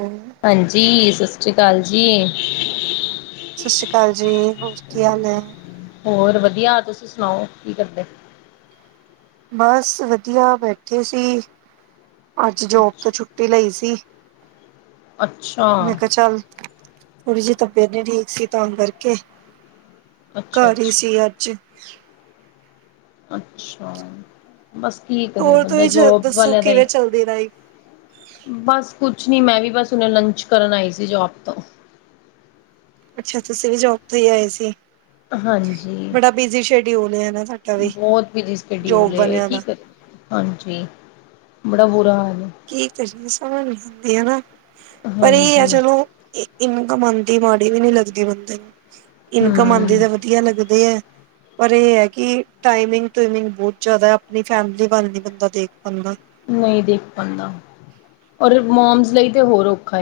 ਹੰਮ ਹਾਂਜੀ ਸਤਿ ਸ਼੍ਰੀ ਅਕਾਲ ਜੀ। ਸਤਿ ਸ਼੍ਰੀ ਅਕਾਲ ਜੀ ਹੋਰ ਕੀ ਹਾਲ ਹੈ? ਹੋਰ ਵਧੀਆ ਤੁਸੀਂ ਸੁਣਾਓ ਕੀ ਕਰਦੇ? ਬਸ ਵਧੀਆ ਬੈਠੇ ਸੀ ਅੱਜ ਜੋਬ ਤੋਂ ਛੁੱਟੀ ਛੁੱਟੀ ਲਈ ਸੀ ਅੱਛਾ ਮੈਂ ਕਿਹਾ ਚੱਲ ਥੋੜ੍ਹੀ ਜਿਹੀ ਤਬੀਅਤ ਨਹੀਂ ਠੀਕ ਸੀ ਤਾਂ ਕਰਕੇ ਅੱਛਾ ਘਰ ਹੀ ਅੱਛਾ ਸੀ ਅੱਜ ਅੱਛਾ। ਬਸ ਕੀ ਕਰੇ ਹੋਰ ਬੰਦਾ ਤੁਸੀਂ ਜੋਬ ਦੱਸੋ ਵਾਲਿਆਂ ਦਾ ਹੀ ਕਿਵੇਂ ਚੱਲਦੀ ਲਾਈਫ ਬਸ ਕੁਛ ਨੀ ਮੈਂ ਵੀ ਬਸ ਉਹਨੇ ਲੰਚ ਕਰਨ ਆਈ ਸੀ ਜੋਬ ਤੋਂ ਅੱਛਾ ਤੁਸੀਂ ਵੀ ਜੋਬ ਤੇ ਹੀ ਆਏ ਸੀ ਹਾਂਜੀ ਬੜਾ ਬਿਜੀ ਸ਼ਡਿਊਲ ਹੈ ਨਾ ਸਾਡਾ ਵੀ ਬਹੁਤ ਬਿਜੀ ਸ਼ਡਿਊਲ ਜੋਬ ਹੈ ਵਾਲਿਆਂ ਕੀ ਦਾ ਕਰ ਹਾਂਜੀ ਬੜਾ ਬੁਰਾ ਹਾਲ ਕੀ ਸਮਝ ਨਹੀਂ ਸਕਦੇ ਹੈਨਾ ਪਰ ਇਹ ਹਾਂਜੀ ਆ ਚਲੋ ਇਨਕਮ ਆਉਂਦੀ ਮਾੜੀ ਵੀ ਨੀ ਲੱਗਦੀ ਬੰਦੇ ਨੂੰ ਇਨਕਮ ਆਉਂਦੀ ਹਮ ਤਾਂ ਵਧੀਆ ਲੱਗਦੇ ਹੈ ਪਰ ਇਹ ਹੈ ਕਿ ਟਾਈਮਿੰਗ ਟਮਿੰਗ ਬਹੁਤ ਜਿਆਦਾ ਆਪਣੀ ਫੈਮਲੀ ਵੱਲ ਨ ਬੰਦਾ ਦੇਖ ਪਾਉਂਦਾ ਨਹੀਂ ਦੇਖ ਪਾਉਂਦਾ ਔਰ ਮੋਮਸ ਲਈ ਤੇ ਹੋਰ ਔਖਾ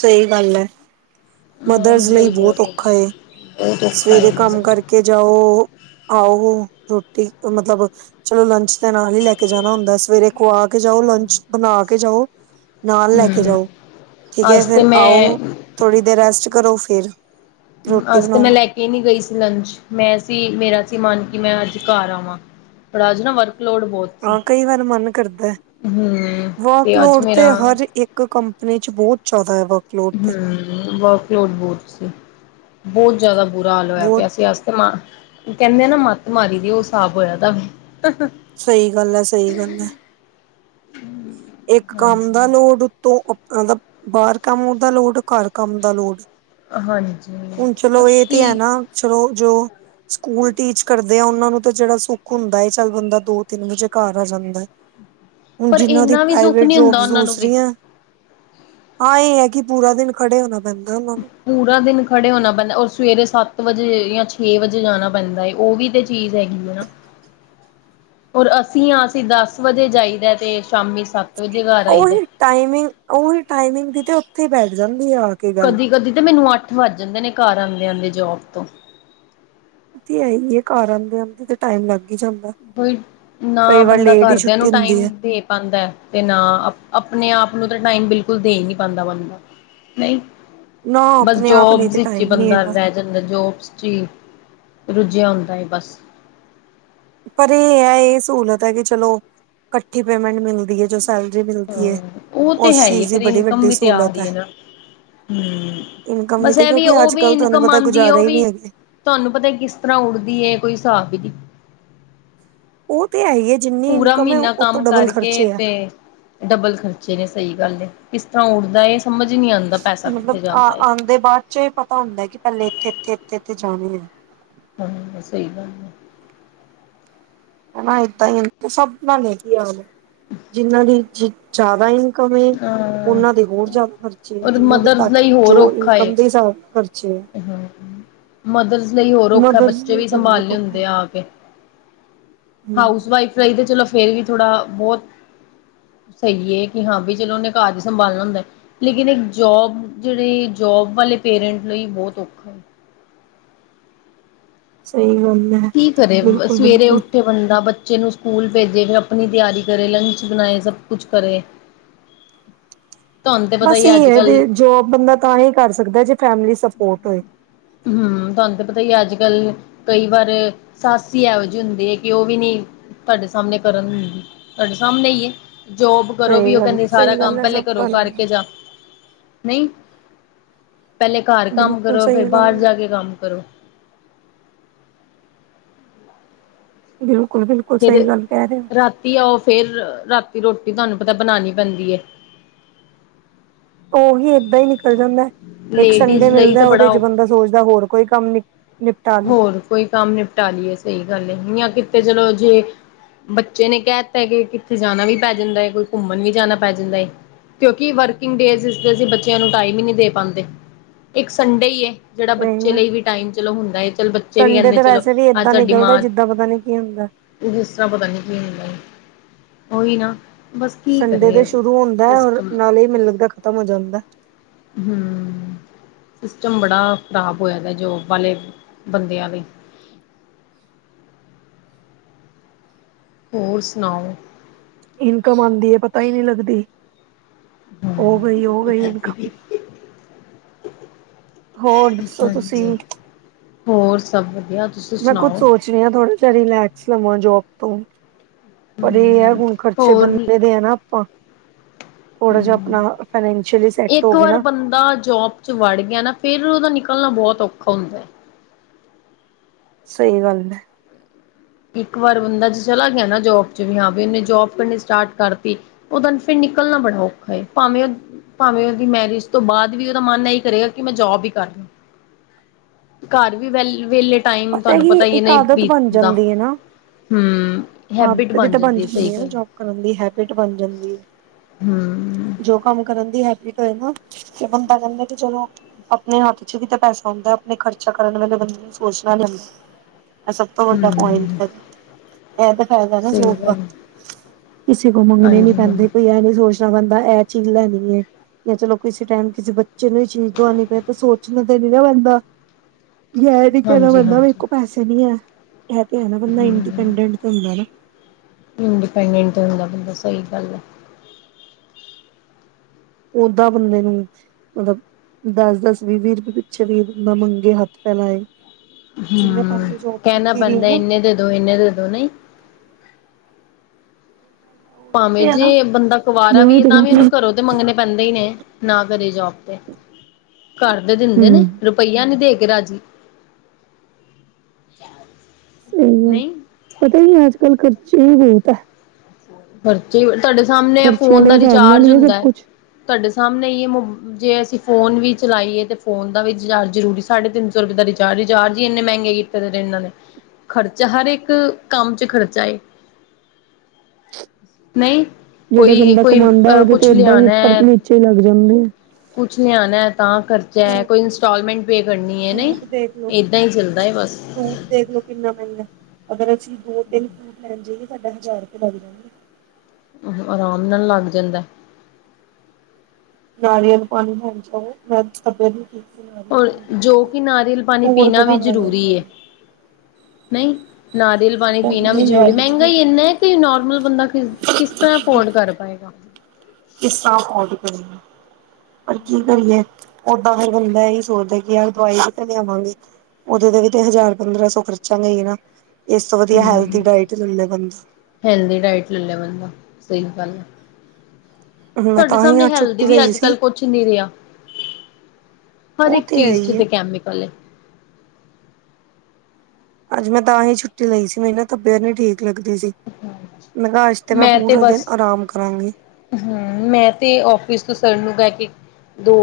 ਸਹੀ ਗੱਲ ਹੈ। ਮਦਰਸ ਮੋਮਸ ਲਈ ਬਹੁਤ ਔਖਾ ਬਹੁਤ ਔਖਾ ਏ ਸਵੇਰੇ ਕੰਮ ਮਤਲਬ ਕਰਕੇ ਜਾਓ ਆਓ ਰੋਟੀ ਮਤਲਬ ਚਲੋ ਲੰਚ ਦੇ ਨਾਲ ਹੀ ਲੈ ਕੇ ਜਾਣਾ ਹੁੰਦਾ ਸਵੇਰੇ ਖਵਾ ਕੇ ਜਾਓ ਲੰਚ ਬਣਾ ਕੇ ਜਾਓ ਨਾਲ ਲੈ ਕੇ ਹੂੰ, ਜਾਓ ਠੀਕ ਹੈ ਅੱਜ ਤੇ ਫੇਿਰ ਮੈਂ ਆਓ ਥੋੜ੍ਹੀ ਦੇਰ ਰੈਸਟ ਕਰੋ ਫਿਰ ਰੋਟੀ ਅਸ ਤੇ ਮੈਂ ਬਣਾਓ ਲੈ ਕੇ ਨਹੀਂ ਗਈ ਸੀ ਲੰਚ ਮੈਂ ਸੀ ਮੇਰਾ ਸੀ ਮਨ ਕੀ ਮੈਂ ਅੱਜ ਘਰ ਆਵਾਂ ਪੜਾ ਜ ਨਾ ਵਰਕਲੋਡ ਬਹੁਤ ਸੀ, ਹਾਂ ਕਈ ਵਾਰ ਮਨ ਕਰਦਾ ਹੂੰ ਅੱਜ ਵਾਕਲੋਡ ਤੇ ਮੇਰਾ ਹਰ ਇੱਕ ਕੰਪਨੀ ਚ ਬਹੁਤ ਜ਼ਿਆਦਾ ਹੈ ਵਕ ਹਮ ਵਰਕਲੋਟ ਬਹੁਤ ਸੀ ਬਹੁਤ ਜ਼ਿਆਦਾ ਬੁਰਾ ਹਾਲ ਹੋਇਆ ਬਹੁਤ ਪਿਆ ਅਸੀ ਤੇ ਮ ਕਹਿੰਦੇ ਨਾ ਮੱਤ ਮਾਰੀ ਦੀ ਉਹ ਹਿਸਾਬ ਹੋਇਆ ਤ ਸਹੀ ਗੱਲ ਹੈ ਸਹੀ ਗੱਲ ਹੈ। ਹੰਮ ਇੱਕ ਕੰਮ ਦਾ ਲੋਡ ਉਤੋਂ ਆਪ ਦਾ ਬਾਹਰ ਕੰਮ ਦਾ ਲੋਡ ਘਰ ਕੰਮ ਦਾ ਲੋਡ ਹਾਂਜੀ ਬਸ ਠੀਕ। ਛੋ ਜੋ ਸਕੂਲ ਟੀਚ ਕਰਦੇ ਆ ਉਹਨਾਂ ਨੂੰ ਤਾਂ ਜਿਹੜਾ ਸੁੱਖ ਹੁੰਦਾ ਹੈ ਚੱਲ ਬੰਦਾ ਦੋ ਤਿੰਨ ਵਜੇ ਘਰ ਆ ਜਾਂਦਾ ਹੁਣ ਪਰ ਜਿਹਨਾਂ ਦੀ ਇੰਨਾ ਵੀ ਸੁੱਖ ਪ੍ਰਾਈਵੇਟ ਨੀ ਹੁੰਦਾ ਜੋਬਸ ਉਹਨਾਂ ਨੂੰ ਵੀ। ਦੂਸਰੀਆਂ ਹਾਂ ਇਹ ਹੈ ਕਿ ਪੂਰਾ ਦਿਨ ਖੜੇ ਹੋਣਾ ਬੰਦਾ ਨੂੰ ਪੂਰਾ ਦਿਨ ਖੜੇ ਹੋਣਾ ਪੈਂਦਾ ਔਰ ਸਵੇਰੇ ਸੱਤ ਵਜੇ ਜਾਂ ਛੇ ਵਜੇ ਜਾਣਾ ਪੈਂਦਾ ਏ ਉਹ ਵੀ ਤੇ ਚੀਜ਼ ਹੈਗੀ ਹੈ ਨਾ [inaudible] ਹੋਰ ਅਸੀਂ ਹ ਅਸੀਂ ਦਸ ਵਜੇ ਜਾਈਦਾ ਤੇ ਸ਼ਾਮੀ ਸੱਤ ਵਜੇ ਘਰ ਆਈਦਾ ਉਹੀ ਟਾਈਮਿੰਗ, ਉਹੀ ਟਾਈਮਿੰਗ ਦੀ ਤੇ ਉੱਥੇ ਹੀ ਬੈਠ ਜਾਂਦੀ ਆ। ਕੇ ਗੱਲ ਕਦੀ -ਕਦੀ ਤਾਂ ਮੈਨੂੰ ਅੱਠ ਵੱਜ ਜਾਂਦੇ ਨੇ ਘਰ ਆਉਂਦੇ- ਆਉਂਦੇ ਜੋਬ ਤੋਂ ਹੈ ਹੀ ਆ ਘਰਉਂਦੇ ਤੇ [unintelligible] ਟਾਈਮ ਲੱਗ ਹੀ ਜਾਂਦਾ, ਕੋਈ ਕਈ ਵਾਰ ਲੇਟ ਹੀ ਛੁੱਟੀ ਹੁੰਦੀ ਹੈ। ਪਾਉਦਾ ਤੇ ਨਾ ਆਪਣੇ ਆਪ ਨੂੰ ਤਾਂ ਟਾਈਮ ਬਿਲਕੁਲ ਦੇ ਹੀ ਨਹੀਂ ਪਾਉਂਦਾ ਬਨਦਾ ਨਹੀਂ, ਨਾ ਬਸ ਆਪਣੇ ਆਪ ਲਈ ਜੋਬਸ ਤੇ ਵਿੱਚ ਹੀ ਟਾਈਮ ਨਹੀਂ ਬੰਦਾ ਹੈਗਾ ਰਹਿ ਜੋਬਸ ਚ ਹੀ ਰੁਝਿਆ ਹੁੰਦਾ ਹੈ ਬਸ ਪਰ ਇਹ ਹੈ, ਇਹ ਸਹੂਲਤ ਹੈ ਕਿ ਚਲੋ ਇਕੱਠੀ ਪੇਮੈਂਟ ਮਿਲਦੀ ਹੈ ਜੀ। ਸੈਲਰੀ ਮਿਲਦੀ ਹੈ, ਹਾਂ ਉਹ ਤੇ ਉਸ ਹੈ ਹੀ ਚੀਜ਼ ਦੀ ਫਿਰ ਬੜੀ ਇਨਕਮ ਵੱਡੀ ਵੀ ਤੇ ਆ ਸਹੂਲਤ ਹੈ। ਰਹੀ ਨਾ। ਹੂੰ, ਇਨਕਮ ਵੀ ਬਸ ਤੇ ਇਹ ਕਿਉਂਕਿ ਉਹ ਅੱਜ ਵੀ ਕੱਲ੍ਹ ਤੁਹਾਨੂੰ ਇਨਕਮ ਪਤਾ ਆਂਦੀ ਗੁਜ਼ਾਰਾ ਉਹ ਹੀ ਨਹੀਂ ਵੀ ਹੈਗਾ। ਤੁਹਾਨੂੰ ਪਤਾ ਕਿਸ ਤਰ੍ਹਾਂ ਉੱਡਦੀ ਏ ਕੋਈ ਹਿਸਾਬ ਵੀ ਉਹ ਤੇ ਹੈ ਹੀ। ਜਿੰਨੀ ਪੂਰਾ ਇਨਕਮ ਹੈ ਮਹੀਨਾ ਉਹ ਤੋਂ ਕੰਮ ਡਬਲ ਕਰਕੇ ਖਰਚੇ ਹੈ ਤੇ। ਡਬਲ ਖਰਚੇ ਨੇ ਸਹੀ ਗੱਲ ਹੈ, ਕਿਸ ਤਰ੍ਹਾਂ ਉੱਡਦਾ ਹੈ ਸਮਝ ਨਹੀਂ ਆਉਂਦਾ ਪੈਸਾ ਕਿੱਥੇ ਜਾਂਦਾ ਹੈ। ਦੇ ਬਾਅਦ ਚ। ਪਤਾ ਹੁੰਦਾ ਕਿ ਪਹਿਲੇ ਇੱਥੇ- ਇੱਥੇ -ਇੱਥੇ- ਇੱਥੇ ਜਾਣੇ ਆ ਹੂੰ, ਸਹੀ ਗੱਲ ਆ ਹਨਾ ਏਦਾਂ ਹੀ ਸਭ ਨਾਲ ਨੇ ਕੀ ਆ ਜਿਨਾਂ ਦੀ ਜ਼ਿਆਦਾ ਹੀ। ਕਮੀ, ਹਾਂ ਉਹਨਾਂ ਦੇ ਹੋਰ ਜ਼ਿਆਦਾ ਖਰਚੇ ਹੈ, ਔਰ ਜਿਹਨਾਂ ਦੇ ਮਦਰਸ ਘੱਟ ਲਈ ਹੋਰ ਜੋ ਔਖਾ ਏ। ਇਨਕਮ ਦੇ ਹਿਸਾਬ ਨਾਲ ਖਰਚੇ ਹੈ। ਮਦਰਸ ਲਈ ਹੋਰ ਔਖਾ ਮਦਰਸ ਬੱਚੇ ਲਈ ਵੀ ਤੇ ਬਹੁਤ ਸੰਭਾਲਣੇ ਔਖਾ ਹੈ ਹੁੰਦੇ ਆ ਕੇ। ਹਾਊਸ ਹਮ ਵਾਈਫ ਰਾਹੀਂ ਤੇ ਚਲੋ ਫੇਰ ਵੀ ਥੋੜਾ ਬਹੁਤ- ਸਹੀ ਹੈ ਕਿ ਹਾਂ ਵੀ ਚਲੋ ਉਹਨੇ ਘਰ ਹੀ ਸੰਭਾਲਣਾ ਹੁੰਦਾ। ਲੇਕਿਨ ਇੱਕ ਜੋਬ ਜਿਹੜੇ ਜੋਬ ਵਾਲੇ ਪੇਰੈਂਟ ਲਈ ਬਹੁਤ ਔਖਾ ਸਹੀ ਗੱਲ ਐ ਕੀ ਕਰੇ ਸਵੇਰੇ ਉੱਠੇ ਬੰਦਾ ਬੱਚੇ ਨੂੰ ਸਕੂਲ ਭੇਜੇ, ਫਿਰ ਆਪਣੀ ਤਿਆਰੀ ਕਰੇ, ਲੰਚ ਬਣਾਏ ਸਭ ਕੁਛ ਕਰੇ। [inaudible] [inaudible] ਤੁਹਾਨੂੰ ਤੇ ਪਤਾ ਬਸ ਹੀ ਇਹੀ ਅੱਜ ਕੱਲ ਹੈ ਜੋਬ ਬੰਦਾ ਤਾਂ ਹੀ ਕਰ ਸਕਦਾ ਜੇ ਫੈਮਲੀ ਸਪੋਰਟ ਹੋਏ। ਹਮ ਤੁਹਾਨੂੰ ਤਾਂ ਪਤਾ ਹੀ ਅੱਜ ਕੱਲ ਕਈ ਵਾਰ ਸਸ ਇਹੋ ਜਿਹੀ ਹੁੰਦੀ ਹੈ ਕਿ ਉਹ ਵੀ ਨਹੀਂ। ਤੁਹਾਡੇ ਸਾਹਮਣੇ ਕਰਨ ਤੁਹਾਡੇ ਸਾਹਮਣੇ ਹੀ ਹੈ ਜੋਬ। ਕਰੋ ਸਹੀ ਵੀ ਉਹ ਗੱਲ ਕਹਿੰਦੇ ਹੈ ਸਾਰਾ ਸਹੀ ਕੰਮ ਗੱਲ ਹੈ ਪਹਿਲੇ ਸਭ ਘਰੋਂ ਗੱਲ ਹੈ, ਕਰਕੇ ਜਾ, ਨਹੀਂ ਪਹਿਲੇ ਘਰ ਕੰਮ ਬਿਲਕੁਲ ਕਰੋ, ਫੇਰ ਸਹੀ ਬਾਹਰ ਗੱਲ ਜਾ ਹੈ ਕੇ ਕੰਮ ਕਰੋ। ਬਿਲਕੁਲ -ਬਿਲਕੁਲ, ਫੇਰ ਸਹੀ ਗੱਲ ਕਹਿ ਰਹੇ ਰਾਤੀ ਆਓ ਫੇਰ, ਰਾਤੀ ਰੋਟੀ ਤੁਹਾਨੂੰ ਪਤਾ ਬਣਾਉਣੀ ਪੈਂਦੀ ਹੈ। ਉਹੀ ਏਦਾਂ ਹੀ ਨਿਕਲ ਜਾਂਦਾ, ਇੱਕ ਲੇਡੀਜ਼ ਸੰਡੇ ਲਈ ਤੇ ਮਿਲਦਾ ਉਹਦੇ ਬੜਾ ਚ ਬੰਦਾ ਸੋਚਦਾ ਹੋਰ ਕੋਈ ਕੰਮ ਨਹੀਂ ਹੋਰ ਕੋਈ ਕੰਮ ਨਿਪਟਾ ਲਈਏ ਸਹੀ ਗੱਲ ਹੈ ਜਾਂ ਕਿਤੇ ਚਲੋ ਜੇ। ਬੱਚੇ ਨੇ ਕਹਿ ਦਿੱਤਾ ਕਿ ਕਿੱਥੇ ਜਾਣਾ ਵੀ ਪੈ ਜਾਂਦਾ ਹੈ ਕੋਈ ਘੁੰਮਣ ਵੀ ਜਾਣਾ ਪੈ ਜਾਂਦਾ ਹੈ। ਕਿਉਂਕਿ ਵਰਕਿੰਗ ਡੇਜ਼ ਚ ਅਸੀਂ ਬੱਚਿਆਂ ਨੂੰ ਟਾਈਮ ਹੀ ਨਹੀਂ ਦੇ ਪਾਉਂਦੇ ਇੱਕ ਸੰਡੇ ਹੀ। ਜਿਹੜਾ ਸਹੀ ਬੱਚੇ ਗੱਲ ਲਈ ਵੀ ਟਾਈਮ ਚਲੋ ਹੁੰਦਾ ਹੈ ਚੱਲ ਸੰਡੇ ਤੇ ਵੈਸੇ ਵੀ ਏਦਾਂ ਨਿਕਲਦਾ ਜਿੱਦਾਂ ਪਤਾ ਨੀ ਕੀ ਹੁੰਦਾ। ਇਸ ਤਰ੍ਹਾਂ ਪਤਾ ਨੀ ਕੀ ਹੁੰਦਾ, ਓਹੀ ਨਾ। ਬਸ ਕੀ ਸੰਡੇ ਦੇ ਕਰੇ ਸ਼ੁਰੂ ਹੁੰਦਾ ਬਸ ਔਰ ਨਾਲ ਹੀ ਮੈਨੂੰ ਲੱਗਦਾ ਖ਼ਤਮ ਹੋ ਜਾਂਦਾ। ਹਮ ਸਿਸਟਮ ਬੜਾ ਖਰਾਬ ਹੋ ਜਾਦਾ ਜੋਬ ਵਾਲੇ ਬੰਦਿਆਂ ਲਈ। ਹੋਰ ਸੁਣਾਓ? ਇਨਕਮ ਆਉਂਦੀ ਹੈ ਪਤਾ ਹੀ ਨਹੀਂ ਲੱਗਦੀ। ਹਾਂ, ਹੋ ਗਈ ਹੋ ਗਈ ਇਨਕਮ ਹੋਰ ਦੱਸੋ ਹਾਂਜੀ ਤੁਸੀਂ ਹੋਰ ਸਭ ਵਧੀਆ ਤੁਸੀਂ ਮੈਂ ਕੁੱਝ ਸੁਣਾਓ ਸੋਚ ਰੀਤ ਆਂ ਥੋੜ੍ਹਾ ਜਿਹਾ ਰਿਲੈਕਸ ਲਵਾਂ ਜੋਬ ਤੋਂ ਪਰ ਇਹ ਹੈ ਹੁਣ ਖਰਚੇ ਹੋਰ ਬੰਦੇ ਵੈ ਆ ਨਾ ਆਪਾਂ। ਥੋੜਾ ਜਹਾ ਹਮ ਆਪਣਾ ਫਾਈਨਸ਼ਅਲੀ ਸੈੱਟ ਹੋ ਗੇ ਨਾ ਦਾ ਜੋਬ ਚ ਵੜ ਗਿਆ ਨਾ ਫੇਰ ਉਹਦਾ ਨਿਕਲਣਾ ਬਹੁਤ ਔਖਾ ਹੁੰਦਾ ਐ ਸਹੀ ਗੱਲ ਹੈ। ਇੱਕ ਵਾਰ ਬੰਦਾ ਚ ਚਲਾ ਗਿਆ ਨਾ ਜੋਬ ਚ ਵੀ ਹਾਂ ਵੀ ਉਹਨੇ ਜੋਬ ਕਰਨੀ ਸਟਾਰਟ ਕਰਤੀ। ਉਹਦ ਫਿਰ ਨਿਕਲਣਾ ਬੜਾ ਔਖਾ, ਭਾਵੇਂ ਉਹ ਭਾਵੇਂ ਉਹਦੀ ਮੈਰਿਜ ਤੋਂ ਬਾਅਦ ਵੀ ਉਹਦਾ ਮਨ ਇਹੀ ਕਰੇਗਾ ਕਿ ਮੈਂ ਜੋਬ ਹੀ ਕਰਦਾ। ਘਰ ਵੀ ਵੈਲ ਵੇਹਲੇ ਟਾਈਮ ਤੁਹਾਨੂੰ ਕੀ ਪਤਾ ਹੀ ਇੱਕ ਨਹੀਂ ਆਦਤ ਬਣ ਬੀਤ ਦਾ ਜਾਂਦੀ ਹੈ ਨਾ ਹਮ ਹੈਬਿਟ ਆਦਤ ਵੀ ਬਣ ਤਾਂ ਜਾਂਦੀ ਹੈ ਸਹੀ ਗੱਲ ਜੋਬ ਕਰਨ ਦੀ ਹੈਬਿਟ ਬਣ ਜਾਂਦੀ ਹੈ ਹਮ। ਜੋ ਕੰਮ ਕਰਨ ਦੀ ਹੈਬਿਟ ਹੋਏ ਨਾ ਤੇ ਬੰਦਾ ਕਹਿੰਦਾ ਕਿ ਚਲੋ ਆਪਣੇ ਹੱਥ ਚ ਵੀ ਤਾਂ ਪੈਸਾ ਹੁੰਦਾ ਆਪਣੇ ਖਰਚਾ ਕਰਨ ਵੇਲੇ ਬੰਦੇ ਛ ਜਾਂਦ [unintelligible] ਐਹ ਸਭ ਤੋਂ ਵੱਡਾ ਪੁਆਇੰਟ ਹੂੰ ਹੈ। ਐਹ ਤਾਂ ਫਾਇਦਾ ਐ ਨਾ ਸਹੀ ਜੌਬ ਦਾ ਗੱਲ ਕਿਸੇ ਕੋਲ ਮੰਗਣੇ ਨੀ ਹਾਂਜੀ ਹਾਂਜੀ, ਪੈਂਦੇ ਕੋਈ ਇਹ ਨੀ ਸੋਚ [unintelligible] ਬੰਦਾ ਐਹ ਚੀਜ਼ ਲੈਣੀ ਏ ਜਾਂ [unintelligible] ਚਲੋ ਕਿਸੇ ਟਾਈਮ ਕਿਸੇ ਬੱਚੇ ਨੂੰ ਹੀ ਚੀਜ਼ ਦਵਾਉਣੀ ਪਏ ਤਾਂ ਸੋਚਣਾ ਤਾਂ ਨੀ ਨਾ ਪੈਂਦਾ ਐਹ ਨੀ ਕਹਿਣਾ ਹਾਂਜੀ ਪੈਂਦਾ ਮੇਰੇ ਹਾਂਜੀ ਕੋ ਪੈਸੇ ਨੀ ਹੈ ਐਹ ਤੇ ਹੈ ਨਾ ਬੰਦਾ ਹੂੰ ਇੰਡੀਪੈਂਡਟ ਹੁੰਦਾ ਨਾ ਇੰਡੀਪੈਂਡੈਂਟ ਹੁੰਦਾ ਬੰਦਾ ਸਹੀ ਗੱਲ ਹੈ। ਓਦਾਂ ਬੰਦੇ ਨੂੰ ਮਤਬ ਦਸ ਦਸ ਵੀਹ ਵੀਹ ਰੁਪਏ ਪਿੱਛੇ ਵੀ ਮੰਗੇ ਹੱਥ ਫੈਲਾਏ। ਜਿੰਨੇ ਹਮ ਪਹਿਲੇ ਜੋਬ ਕਹਿਣਾ ਕੀਤੀ ਦੀ ਹੈ ਪੈਂਦਾ ਨਾ ਇਹਨੇ ਦੇ ਦੋ ਇਹਨੇ ਦੇ ਦੋ ਨਹੀਂ ਭਾਵੇਂ ਜੇ ਬੰਦਾ ਕੁਵਾਰਾ ਮੈਂ ਵੀ ਉਹੀ ਏ ਤੇ ਤਾਂ ਕਹਿ ਵੀ ਰਹੀ ਉਹਨੂੰ ਹਾਂ ਘਰੋਂ ਤੇ ਮੰਗਣੇ ਪੈਂਦੇ ਹੀ ਨੇ ਨਾ ਕਰੇ ਜੋਬ ਤੇ ਘਰ ਦੇ ਦਿੰਦੇ ਨੇ। ਹਮ ਰੁਪਈਆ ਨੀ ਦੇ ਕੇ ਰਾਜੀ ਹਮ [unintelligible] ਨਹੀਂ ਪਤਾ ਕੀ ਅੱਜ ਕੱਲ੍ਹ ਖ਼ਰਚੇ ਵੀ ਬਹੁਤ ਹੈ। ਖ਼ਰਚੇ ਬ ਤੁਹਾਡੇ ਸਾਹਮਣੇ ਖਰਚਿਆਂ ਫੋਨ ਦੇ ਦਾ ਹਿਸਾਬ ਨਾਲ ਰਿਚਾਰਜ ਹੀ ਸਭ ਹੁੰਦਾ ਹੈ ਕੁਛ ਤੁਹਾਡੇ ਸਾਹਮਣੇ ਹੀ ਮੋ ਜੇ ਅਸੀਂ ਫੋਨ ਵੀ ਚਲਾਈਏ ਤਾਂ ਫੋਨ ਦਾ ਵੀ ਰੀਚਾਰਜ਼ ਜ਼ਰੂਰੀ ਸਾਢੇ ਤਿੰਨ ਸੌ ਰੁਪਏ ਦਾ ਰਿਚਾਰਜ ਏ ਚਾਰਜ ਹੀ ਇੰਨੇ ਮਹਿੰਗੇ ਈ ਕਰੇ ਨੇ [unintelligible] ਇਹਨਾਂ ਨੇ ਖਰਚਾ ਹਰ ਇੱਕ ਕੰਮ ਚ ਖਰਚਾ ਏ ਨਹੀਂ ਜਿਹੜਾ ਕੋਈ ਬੰਦਾ ਕੋਈ ਕਮਾਉਂਦਾ ਅ ਉਹਦੇ ਤੇ ਕੁਛ ਏਦਾਂ ਹੀ ਲਿਆਣਾ ਉੱਪਰ ਐ ਨੀਚੇ ਹੀ ਲੱਗ ਜਾਂਦੇ ਆ ਕੁਛ ਲਿਆਣਾ ਏ ਤਾਂ ਕਰਰਚਾ ਹੈ ਫਰੂਟ ਕੋਈ ਇੰ ਟੋਲਮੈਂਟ ਪੇ ਕਰਨੀ ਹੈ ਨਾ ਫਰੂਟ ਇੱਦਾਂ ਹੀ ਚੱਲਦਾ ਐ ਬਸ ਦੇਖਲੋ ਕਿੰਨਾ ਮਹਿੰਗਾ ਐ ਅਗਰ ਅਸੀਂ ਦੋ ਤਿੰਨ ਫਰੂਟ ਲੈਣ ਜਾਈਏ, ਸਾਡਾ ਹਜ਼ਾਰ ਰੁਪਏ ਲੱਗ ਜਾਂਦਾ ਹ ਆਰਾਮ ਨਾਲ ਲੱਗ ਜਾਂਦੈ ਨਾਰੀਅਲ ਪਾਣੀ ਲੈਣ ਜਾਈਏ ਮੈਂਬ ਨੂੰ ਔਰ ਜੋ ਕਿ ਨਾਰੀਅਲ [unintelligible] ਪਾਣੀ ਸੌ ਰੁਪ ਪੀਣਾ ਦਾ ਵੀ ਦੇ ਜ਼ਰੂਰੀ ਹੈ। [unintelligible] ਨਹੀਂ ਨਾਰੀਅਲ ਪਾਣੀ ਪੀਣਾ ਵੀ ਜ਼ਰੂਰੀ ਮਹਿੰਗਾ ਜਿਹੜੀ ਹੀ ਇੰਨਾ ਹੈ ਕਿ ਨੋਰਮਲ ਬੰਦਾ ਖ ਕਿਸ ਤਰ੍ਹਾਂ ਅਫੋਰਡ ਕਰ ਪਾਏਗਾ। ਕਿਸ ਤਰ੍ਹਾਂ ਡਰ ਕਰੀ [unintelligible] ਪਰ ਕੀ ਕਰੀਏ ਓਦਾਂ ਫਿਰ ਬੰਦਾ ਇਹੀ ਸੋਚਦਾ ਕਿ ਆ ਦਵਾਈ ਕਿੱਥੋਂ ਲਿਆਵਾਂਗੇ। ਉਹਦੇ ਤੇ ਵੀ ਤੇ ਹਜ਼ਾਰ ਪੰਦਰਾਂ ਸੋ ਖਰਚਾ ਗੇ ਹੀ ਨਾ ਇਸ ਤੋਂ ਵਧੀਆ ਹੈਲਦੀ ਡਾਇਟ ਲੈ ਲੇ ਬੰ ਹਲਦੀ ਡਾਇਟ ਲੈ ਲੇ ਬੰਦਾ ਸਹੀ ਗੱਲ ਹੈ। ਮੈਂ ਤੁਹਾਡੇ ਤਾਂ ਹੀ ਸਾਹਮਣੇ ਅੱਜ ਹੈਲਦੀ ਛੁੱਟੀ ਵੀ ਲਈ ਅੱਜ ਸੀ ਕੱਲ ਕੁਛ ਨੀ ਰਿਹਾ। ਹਰ ਉਹ ਇੱਕ ਹੈ ਚੀਜ਼ ਚ ਹੀ ਹੈ ਤੇ ਕੈਮੀਕਲ ਏ ਅੱਜ ਮੈਂ ਤਾਂ ਹੀ ਛੁੱਟੀ ਲਈ ਸੀ ਮੇਰੇ ਨਾ ਤਬੀਅਤ ਨਹੀਂ ਠੀਕ ਲੱਗਦੀ ਸੀ। ਮੈਂ ਕਿਹਾ ਅੱਜ ਤੇ ਮੈਂ ਪੂਰਾ ਦਿਨ ਆਰਾਮ ਕਰਾਂਗੀ। ਹਮ ਮੈਂ ਤੇ ਔਫਸ ਤੋਂ ਸਰ ਨੂੰ ਕਹਿ ਕੇ ਦੋ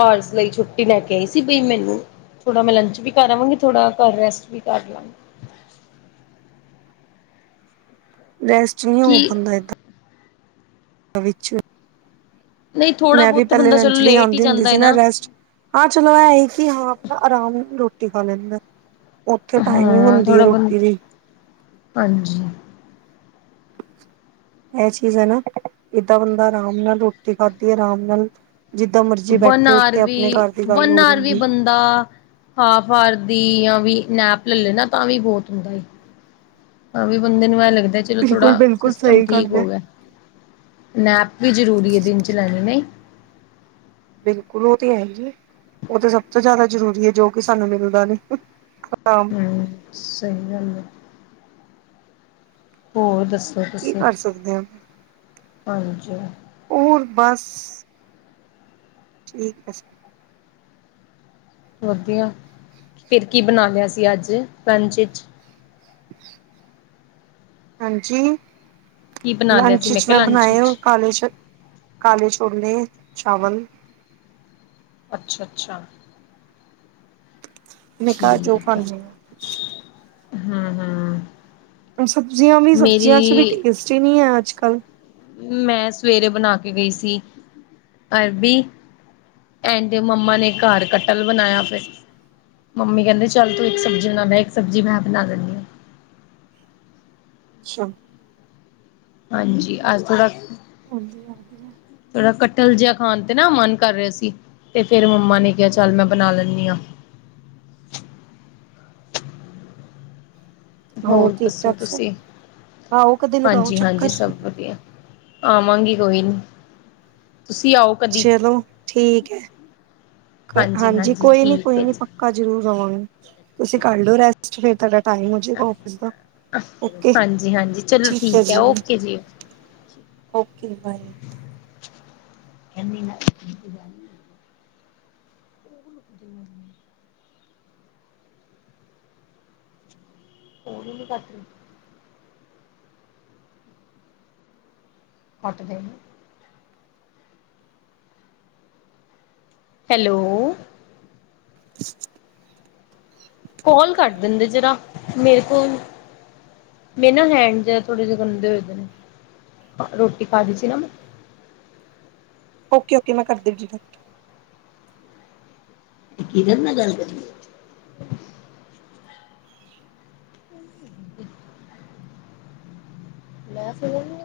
ਆਰਸ ਲਈ ਛੁੱਟੀ ਲੈ ਕੇ ਆਈ ਸੀ ਬਈ ਮੈਨੂੰ ਥੋੜ੍ਹਾ ਮੈਂ ਲੰਚ ਵੀ ਕਰ ਆਵਾਂਗੀ ਥੋੜ੍ਹਾ ਘਰ ਰੈਸਟ ਵੀ ਕਰ ਲਾਂ ਰੈਸਟ ਨਹੀਂ ਹੋ ਕਿ ਪਾਉਦਾ ਏਦਾਂ ਵਿੱਚ ਵਿੱਚ [unintelligible] ਨਹੀਂ ਥੋੜਾ ਮੈਂ ਵੀ ਬਹੁਤ ਤਾਂ ਪਹਿਲੇ ਬੰਦਾ ਚਲੋ ਲੰਚ ਲਈ ਲੇਟ ਹੀ ਆਉਂਦੀ ਹੁੰਦੀ ਜਾਂਦਾ ਹੈ ਸੀ ਨਾ ਰੈਸਟ ਹਾਂ ਚਲੋ ਇਹ ਹੀ ਕਿ ਹਾਂ ਆਪਣਾ ਆਰਾਮ ਰੋਟੀ ਖਾ ਲੈਂਦੇ ਆ। ਉੱਥੇ ਟਾਈਮਿੰਗ ਹੁੰਦੀ ਹੈ ਰੋਟੀ ਦੀ। ਅੱਛਾ। ਐਹ ਚੀਜ਼ ਹੈ ਨਾ ਏਦਾਂ ਬੰਦਾ ਆਰਾਮ ਨਾਲ ਰੋਟੀ ਖਾਧੀ ਆਰਾਮ ਨਾਲ ਜਿੱਦਾਂ ਮਰਜੀ ਵਨ ਬੈਠੇ ਉੱਠੇ ਆਪਣੇ ਘਰ ਦੀ ਗੱਲ ਹੋਰ ਹੁੰਦੀ। ਤਾਂ ਹਾਫ ਆਰ ਦੀ ਆ ਵੀ ਨੈਪ ਲੈ ਲੇ ਨਾ ਤਾਂ ਵੀ ਬਹੁਤ ਹੁੰਦਾ ਹਾਂ ਵੀ ਬੰਦੇ ਨੂੰ ਐ ਲੱਗਦਾ ਚਲੋ ਥੋੜਾ ਬਿਲਕੁਲ ਬਿਲਕੁਲ ਸਿਸਟਮ, ਸਹੀ ਗੱਲ ਠੀਕ ਹੈ ਹੋ ਗਿਆ। ਨੈਪ ਵੀ ਜ਼ਰੂਰੀ ਹੈ, ਦਿਨ ਚ ਲੈਣੀ ਨੇ ਬਿਲਕੁਲ, ਉਹ ਤੇ ਹੈ ਹੀ ਹੈ। ਉਹ ਤੇ ਸਭ ਤੋਂ ਜ਼ਿਆਦਾ ਜ਼ਰੂਰੀ ਹੈ, ਜੋ ਕਿ ਸਾਨੂੰ ਮਿਲਦਾ ਨੀ ਹ ਸਹੀ ਗੱਲ ਏ। ਹੋਰ ਦੱਸੋ, ਕੀ ਤੁਸੀਂ, ਕਰ ਸਕਦੇ ਹਾਂ ਹਾਂਜੀ। ਉਹ ਹੁਣ ਬਸ। ਠੀਕ ਹੈ, ਵਧੀਆ, ਫਿਰ ਕੀ ਬਣਾ ਲਿਆ ਸੀ ਅੱਜ ਲੰਚ ਵਿੱਚ? ਹਾਂਜੀ, ਕੀ ਬਣਾ ਲਿਆ ਸੀ ਲੰਚ ਚ ਕਿਹਾ ਮੈਂ ਲੰਚ ਬਣਾਏ ਵਿੱਚ ਕਾਲੇ ਛੋਲੇ। ਕਾਲੇ ਛੋਲੇ ਚਾਵਲ। ਅੱਛਾ, ਅੱਛਾ। ਮੈਂ ਕਿਹਾ ਜੋ ਠੀਕ ਹੈ, ਖਾਂਦੇ ਆ ਹਾਂ ਹਾਂ। ਸਬਜ਼ੀਆਂ ਵੀ ਸਬਜ਼ੀਆਂ ਚ ਵੀ ਟੇਸਟ ਹੀ ਨਹੀਂ ਹੈ, ਅੱਜ ਕੱਲ੍ਹ। ਮੈਂ ਸਵੇਰੇ ਬਣਾ ਕੇ ਗਈ ਸੀ ਅਰਬੀ। ਐਂਡ ਮੰਮਾ ਨੇ ਘਰ ਕਟਲ ਬਣਾਇਆ ਫਿਰ। ਮੰਮੀ ਕਹਿੰਦੇ ਚੱਲ, ਤੂੰ ਇੱਕ ਸਬਜ਼ੀ ਤੂੰ ਬਣਾ ਲੈ। ਇੱਕ ਸਬਜ਼ੀ ਮੈਂ ਬਣਾ ਲੈਂਦੀ ਹਾਂ ਅੱਛਾ, ਹਾਂਜੀ, ਅਜ ਥੋੜ੍ਹਾ ਹੁੰਦੀਆਂ, ਆਉਦੀਆਂ। ਮੇਰਾ, ਕਟਲ ਜਿਹਾ ਖਾਣ ਤੇ ਨਾ ਮਨ ਕਰ ਰਿਹਾ ਸੀ। ਤੇ ਫੇਰ ਮੰਮਾ ਨੇ ਕਿਹਾ ਚੱਲ, ਮੈਂ ਬਣਾ ਲੈਂਦੀ ਹਾਂ। ਹੋਰ, ਠੀਕ ਦੱਸੋ ਠਾਕ ਸਭ ਤੁਸੀਂ, ਆਓ ਕਦੇ ਲਗਾਓ ਹਾਂਜੀ ਹਾਂਜੀ, ਚੱਕਰ ਸਭ ਵਧੀਆ। ਆਵਾਂਗੀ ਕੋਈ ਨੀ, ਤੁਸੀਂ ਆਓ। ਕਦੀ ਚਲੋ ਠੀਕ ਹੈ। ਹਾਂਜੀ, ਕੋਈ ਨੀ ਠੀਕ ਕੋਈ ਹੈ ਨੀ ਪੱਕਾ। ਜੀ ਪੱਕਾ ਜ਼ਰੂਰ ਆਵਾਂਗੇ ਤੁਸੀਂ ਕਰ ਲਓ ਰੈਸਟ, ਫਿਰ ਤੁਹਾਡਾ। ਟਾਈਮ ਹੋ ਜਾਏਗਾ ਆਫਿਸ ਦਾ, ਓਕੇ ਹਾਂਜੀ ਹਾਂਜੀ ਚਲੋ ਠੀਕ ਹੈ ਜੀ। ਓਕੇ ਜੀ ਓਕੇ, ਬਏ। ਖਨੀ ਨਾਲ [inaudible] ਜ ਹ [inaudible] ਫੋਨ ਹੀ ਨਹੀਂ ਕੱਟ ਰਹੀ। ਕੱਟ ਦੇ। ਹੈਲੋ, ਹ ਕਾਲ ਕੱਟ ਦਿੰਦੇ ਜਰਾ, ਮੇਰੇ ਕੋਲ, ਮੇਰੇ ਨਾ ਹੈਂਡ ਜਿਹੇ ਥੋੜੇ ਜਿਹੇ ਗੰਦੇ ਹੋਏ ਦੇ ਨੇ ਰੋਟੀ ਪਾ ਲਈ ਸੀ ਨਾ ਮੈਂ। ਓਕੇ ਓਕੇ, ਮੈਂ ਕਰਦੀ ਜੀ ਫੋਨ। ਕਿਦੇ ਨਾਲ ਗੱਲ ਕਰਦੀ ਏ? ਮੈਂ ਫੋਨ,